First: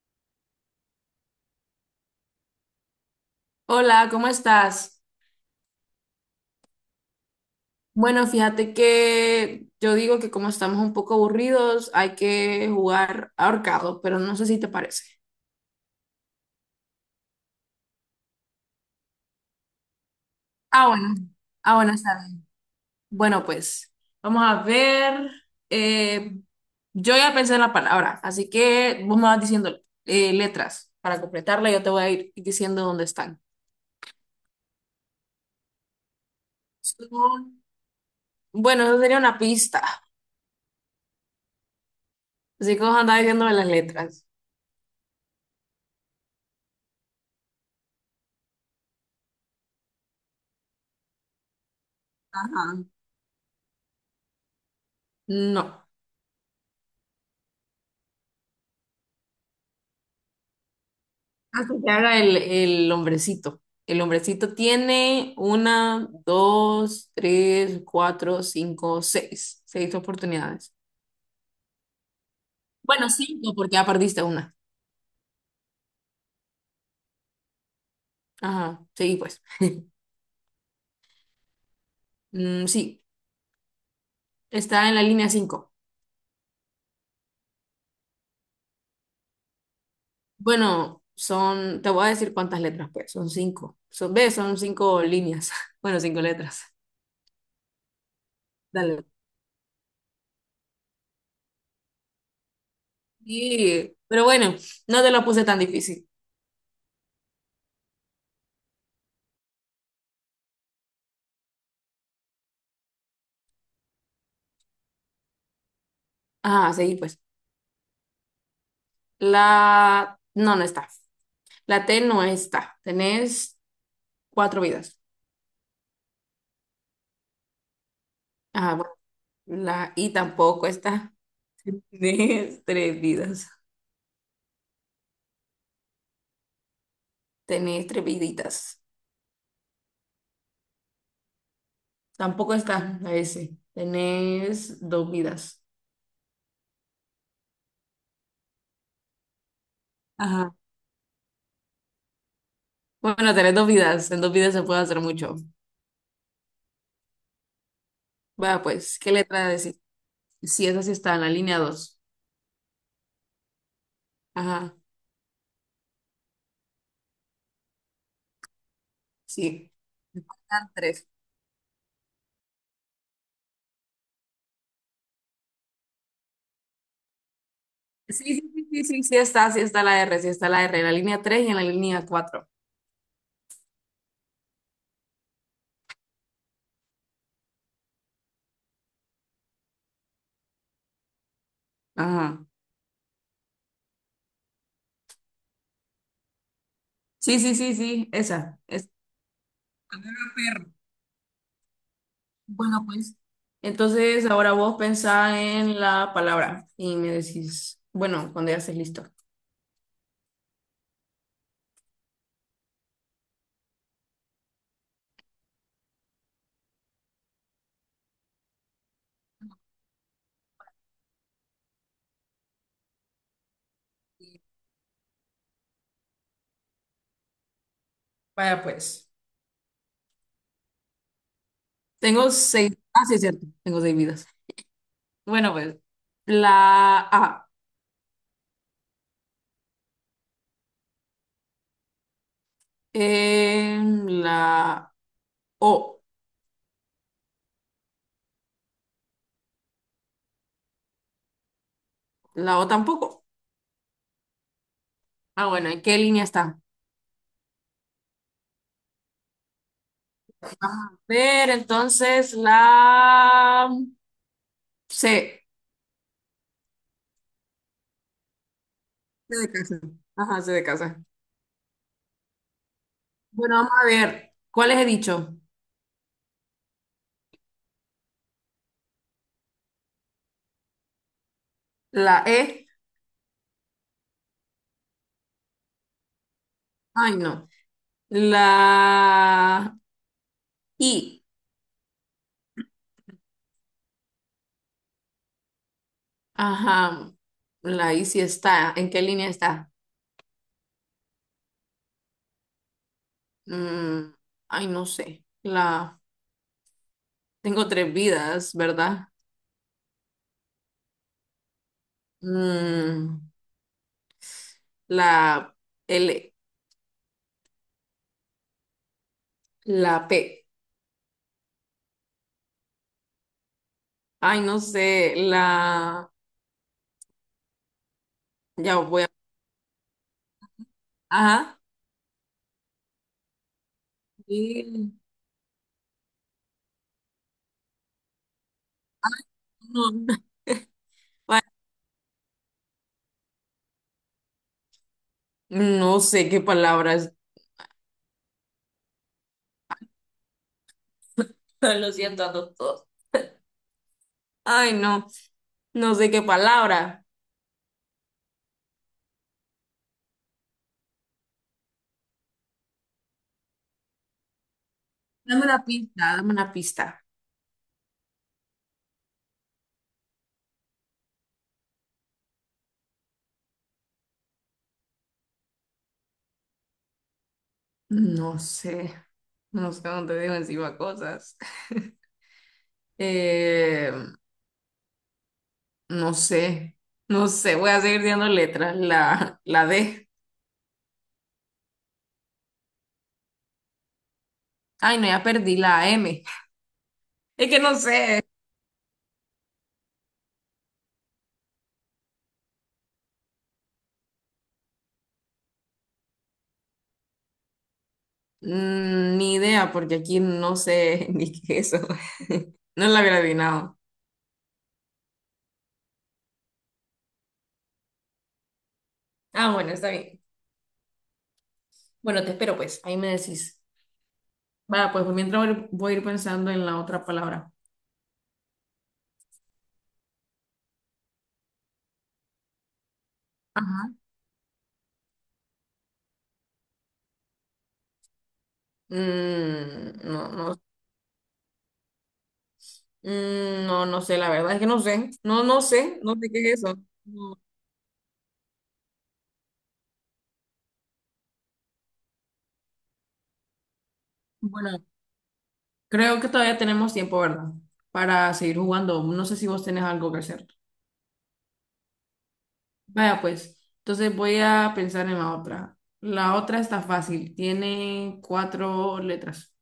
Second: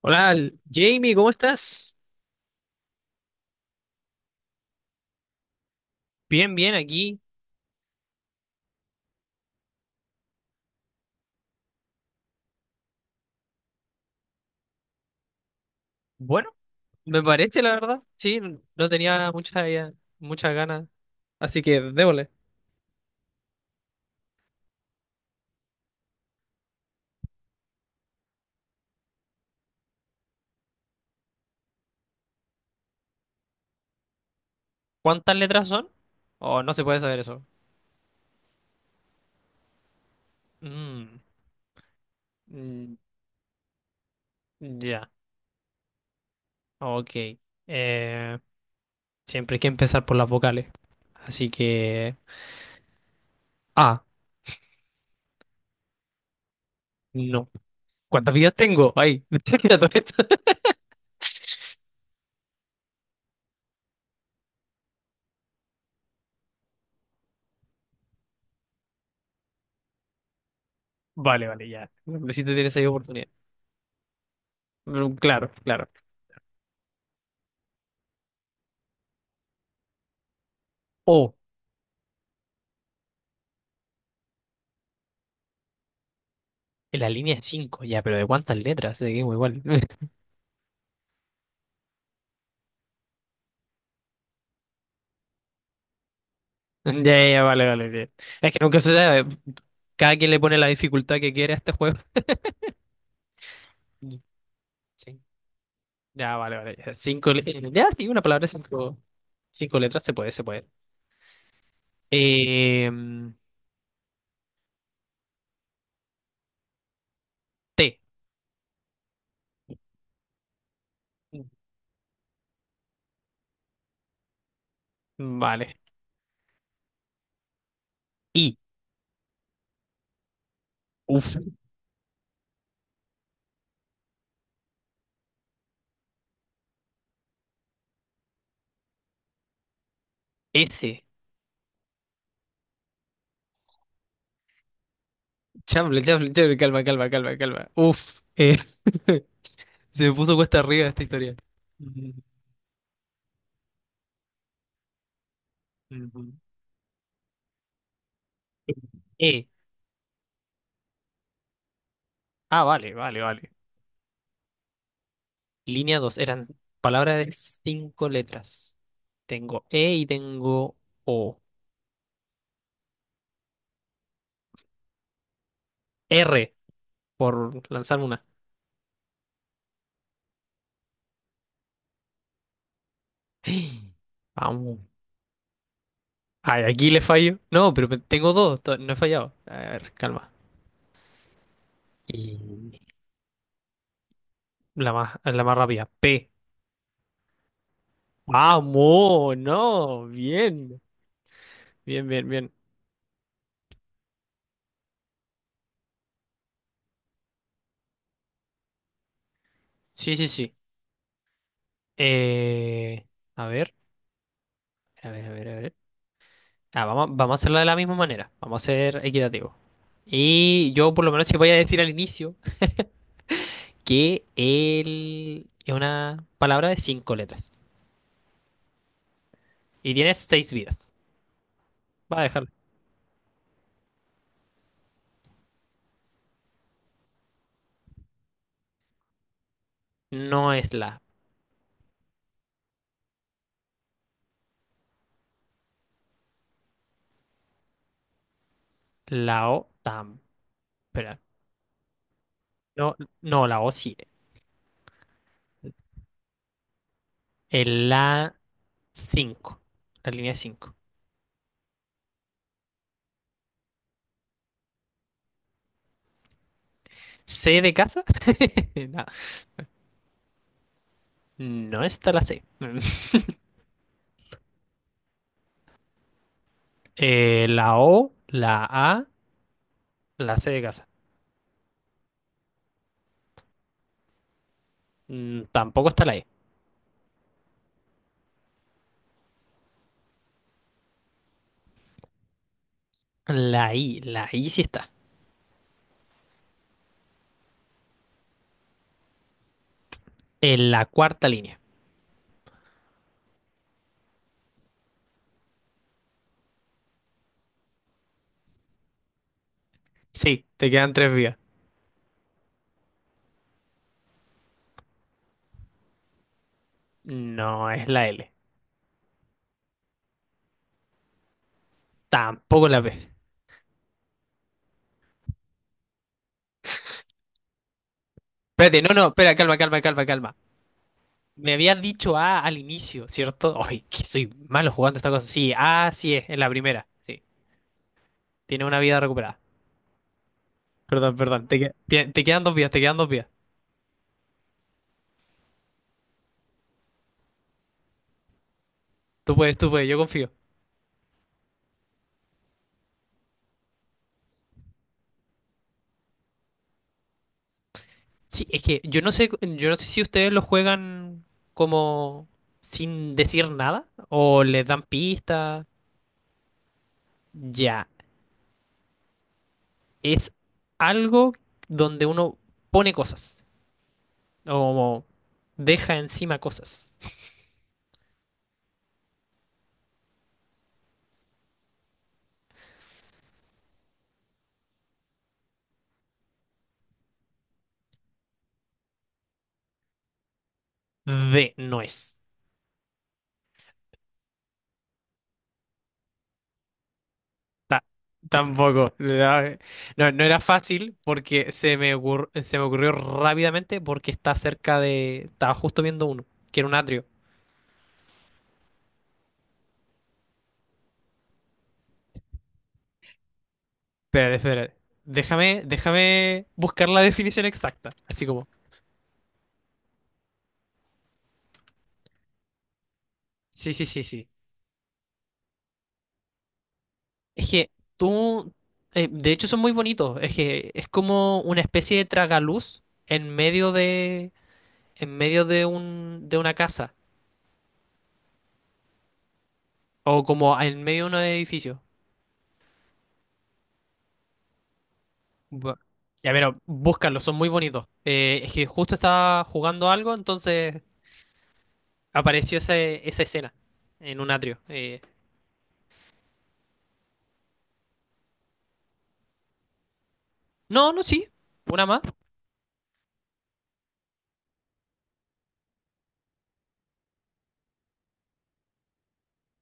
Hola, Jamie, ¿cómo estás? Hola, ¿cómo estás? Bien, bien, aquí. Bueno, fíjate que yo digo que como estamos un poco aburridos, hay que jugar ahorcado, pero no sé si te parece. Bueno, me parece, la verdad. Sí, no tenía muchas ganas. Ah, bueno. Así Ah, que bueno, está démosle. bien. Bueno, pues vamos a ver. Eh, yo ya pensé en la palabra, así que vos me vas diciendo letras para completarla. Yo te voy a ir diciendo dónde están. ¿Cuántas letras son? Oh, no se puede saber eso. Son- Bueno, eso sería una pista. Mm, Así que mm, vos andás diciéndome las letras. ya, ok. Eh, Siempre hay que empezar por las vocales. Así que... Ajá. Ah, No. no. ¿Cuántas vidas tengo? Ay, me estoy olvidando esto. Que te haga el hombrecito. El hombrecito tiene una, dos, tres, cuatro, cinco, seis. Seis oportunidades. Vale, vale, ya. Si te tienes ahí Bueno, oportunidad. cinco, porque ya perdiste una. Mm, claro, claro. Ajá, sí, pues. Oh, Mm, sí, está en la línea cinco. en la línea 5. Ya, pero ¿de cuántas letras? Seguimos igual. Bueno, son, te voy a decir cuántas letras, pues. Son cinco. Son, ¿ves? Son cinco líneas. Bueno, cinco letras. Ya, ya, vale, vale. Ya. Es que nunca se Dale. sabe. Cada quien le pone la dificultad que quiere a este juego. Sí, pero bueno, no te Sí. lo puse tan difícil. Ya, vale, vale. Ya. Ya, sí, una palabra, cinco letras, se puede, se puede. Eh, Ajá, sí, pues. T. La... No, no está. La T no está. Tenés cuatro vidas. Vale. I. Ah, bueno. La I tampoco está. Uf. Tenés tres vidas. Tenés tres viditas. S. Tampoco está la S. Tenés dos vidas. Chamble, chamble, chamble. Calma, calma, calma, calma. Uf. Se me puso Ajá. cuesta arriba esta historia. Ujú, Bueno, tenés dos vidas. En dos vidas se puede hacer mucho. ujú. Va, pues, ¿qué E. letra decir? Sí, esa sí está en la línea 2. Ah, vale, vale, vale. Ajá, Línea 2 eran palabras de cinco letras. Tengo sí. E y Me faltan tengo tres. O. R, por lanzar Sí, una. sí, sí, sí, sí, sí está la R, sí está la R, en la línea 3 y en la línea cuatro. Vamos. Ay, aquí le fallo. No, pero tengo dos, no he fallado. A ver, calma. Ajá. Y la más rápida, P. Sí, sí, sí, sí, esa. Es Vamos, no, bien. Bien, bien, bien. bueno, pues, entonces ahora vos pensá en la palabra y me decís, bueno, cuando ya estés listo. Sí, sí, sí. Eh, a ver, a ver, a ver, a ver. Ah, vamos, vamos a hacerlo de la misma manera. Vamos a ser equitativo. Y yo, por lo menos, si voy a decir al inicio que él es una palabra de cinco letras Vaya pues. y tiene seis vidas. Va a Tengo dejarlo. seis, ah, sí, es cierto, tengo seis vidas. Bueno, pues, la A, No es la, em, la O, la O tam. Espera. la O No, tampoco. no, la O sí. Ah, bueno, ¿en qué línea está? El la 5 La línea Vamos cinco. a ver, entonces, la C. C de casa. No, C de casa. Ajá, C de casa. no está la C. Bueno, vamos a ver, ¿cuáles he dicho? La O, la A, la C de casa. La E. Tampoco está la E. Ay, no. La I, La I sí está. ajá, la I sí está. ¿En qué línea está? En la cuarta línea. Mm, ay, no sé. La tengo tres vidas, ¿verdad? Sí, te quedan tres vías. Mm, la L, No es la L. la P. Tampoco la B. Ay, no sé. La ya Espérate, no, voy no, a. espera, calma, calma, calma, calma. Me Ajá. habías dicho A al inicio, ¿cierto? Ay, que soy malo Y- jugando esta cosa. Sí, A sí es, en la primera. Sí, tiene una vida recuperada. No, Perdón, perdón, te quedan dos vidas, te quedan dos vidas. no sé qué palabras. Tú puedes, yo confío. Lo siento a todos. Ay, no, no sé qué palabra. Sí, es que yo no sé si ustedes lo juegan como sin decir nada o les dan Dame una pistas. pista, dame una pista. Ya, es algo donde uno pone cosas o deja encima cosas. No sé, no sé dónde dejo encima cosas. Eh, no sé, no sé, voy a seguir dando letras. La D. D no es. Ay, no, ya perdí la M. Es que no Ta- sé, Tampoco. No, no era fácil porque se me ocurrió rápidamente porque está cerca de. Estaba justo viendo uno, que era un atrio. mm, ni idea, porque aquí no sé ni qué es eso. No la había adivinado. Espérate, espérate. Déjame, déjame buscar la definición exacta. Así como. Ah, bueno, está bien. Bueno, te espero, pues, ahí me decís. Sí, sí, sí, sí. Va, pues mientras voy a ir pensando en la otra Es palabra. que tú. De hecho, son muy bonitos. Es que es como una especie de tragaluz en medio Ajá. de. en medio de un. De una casa. Mm, O no, como no en medio de un edificio. Mm, no, no sé, la verdad es que no sé. No, no Bu- sé, no sé Ya, qué pero es eso. búscalos, son No. muy bonitos. Es que justo estaba jugando algo, entonces apareció esa escena en un atrio. Bueno, creo que todavía tenemos tiempo, ¿verdad? Para seguir jugando. No sé si vos tenés algo que hacer. No, no, sí. Una más. Vaya, pues, entonces voy a pensar en la otra. La otra está fácil, tiene cuatro letras.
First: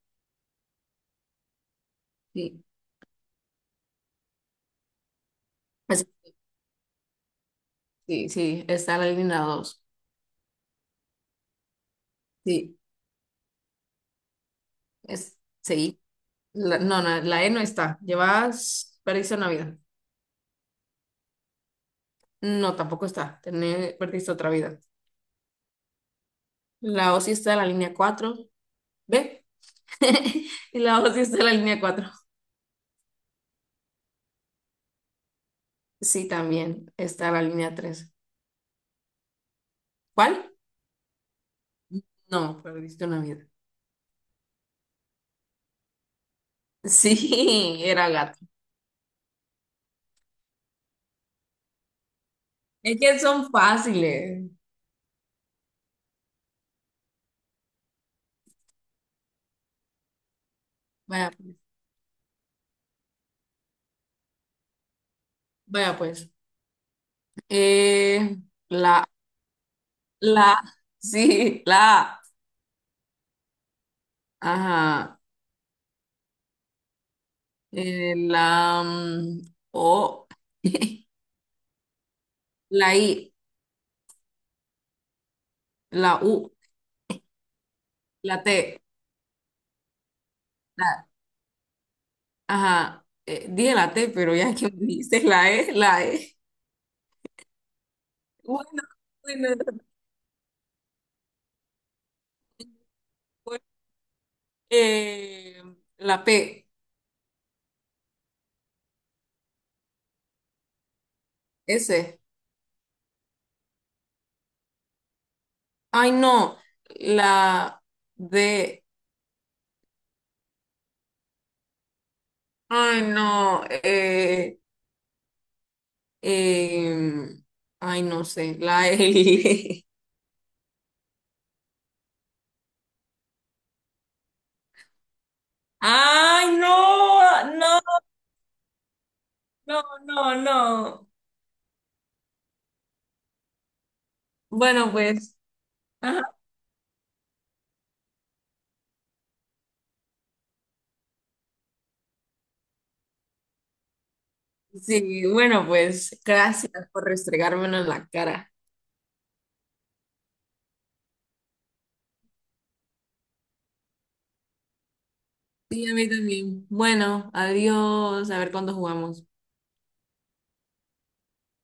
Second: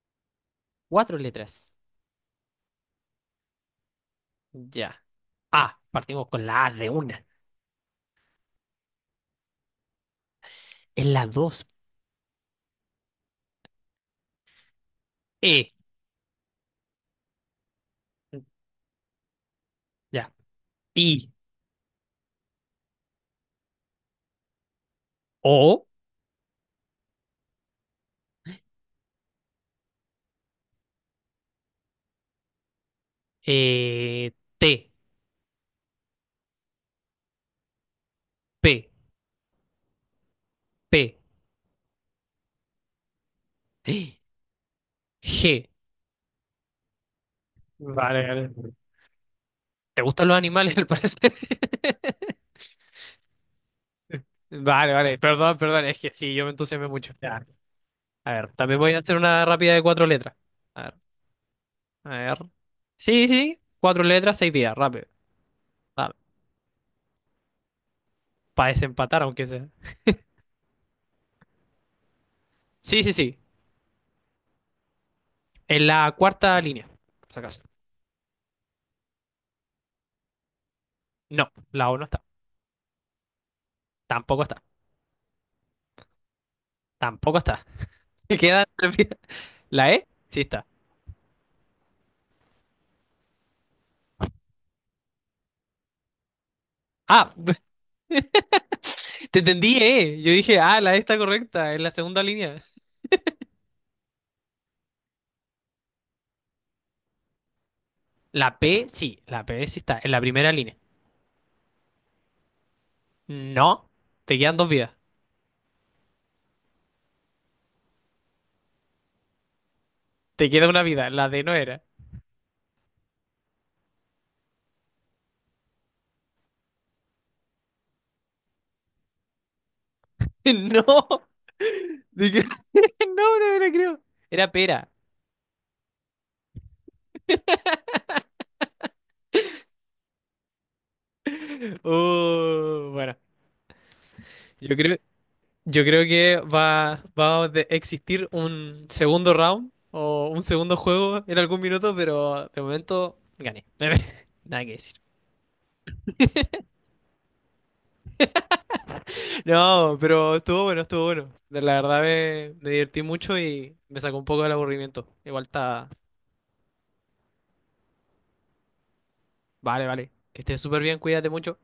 Cuatro letras. Sí, Ya. A. es- Partimos con la A de una. sí, sí, está la línea 2. Es la dos. Sí, es, E. sí. No, no, la E no está. Llevas, perdiste una vida. Ya. I. No, tampoco está. Perdiste otra vida. O. La O sí está en la línea 4. ¿Ve? Y la voz sí está en la línea cuatro. eh, T. Sí, también está en la línea tres. P. ¿Cuál? P. No, perdiste una vida. G. Sí, era Vale, gato. vale. ¿Te gustan los animales, al parecer? Es que son fáciles. Vale, vale. Perdón, perdón. Es que sí, yo me entusiasmé mucho. A ver, también voy a hacer una rápida de cuatro letras. A ver, Vaya, pues. a ver. Sí, sí, cuatro letras, seis vidas, rápido. Vaya, pues. Eh, Para la, desempatar, aunque sea. la, sí, la, Sí, sí, sí. ajá. En la cuarta línea, por si acaso. La, O, No, la O no está. la I, Tampoco está. la U, Tampoco está. la Quedan T, tres vidas. ¿La E? Sí está. la, ajá. Dije la T, pero ya que me dijiste la E. Ah, Bueno, te entendí, bueno. E. Yo dije, ah, la E está correcta, en la segunda línea. Pues, eh, la P, La P sí está, en la primera línea. S. No, te quedan dos vidas. Ay, no. La D. Te queda una vida, la D no era. Ay, no. Em, ay, no sé. La L. No. No, no me lo creo. Era pera. Ay, no. No, no, no, no. Bueno, yo Bueno, creo, pues. yo creo Ajá, que va a existir un segundo round o un segundo juego en algún minuto, pero de momento gané. Nada que decir. sí, bueno, pues. Gracias por restregármelo en la cara. No, pero estuvo bueno, estuvo bueno. La verdad me divertí mucho y me sacó un poco del aburrimiento. Igual Sí, está... a mí también. Bueno, adiós. A ver cuándo jugamos. Vale, vale. Que estés súper bien, cuídate mucho.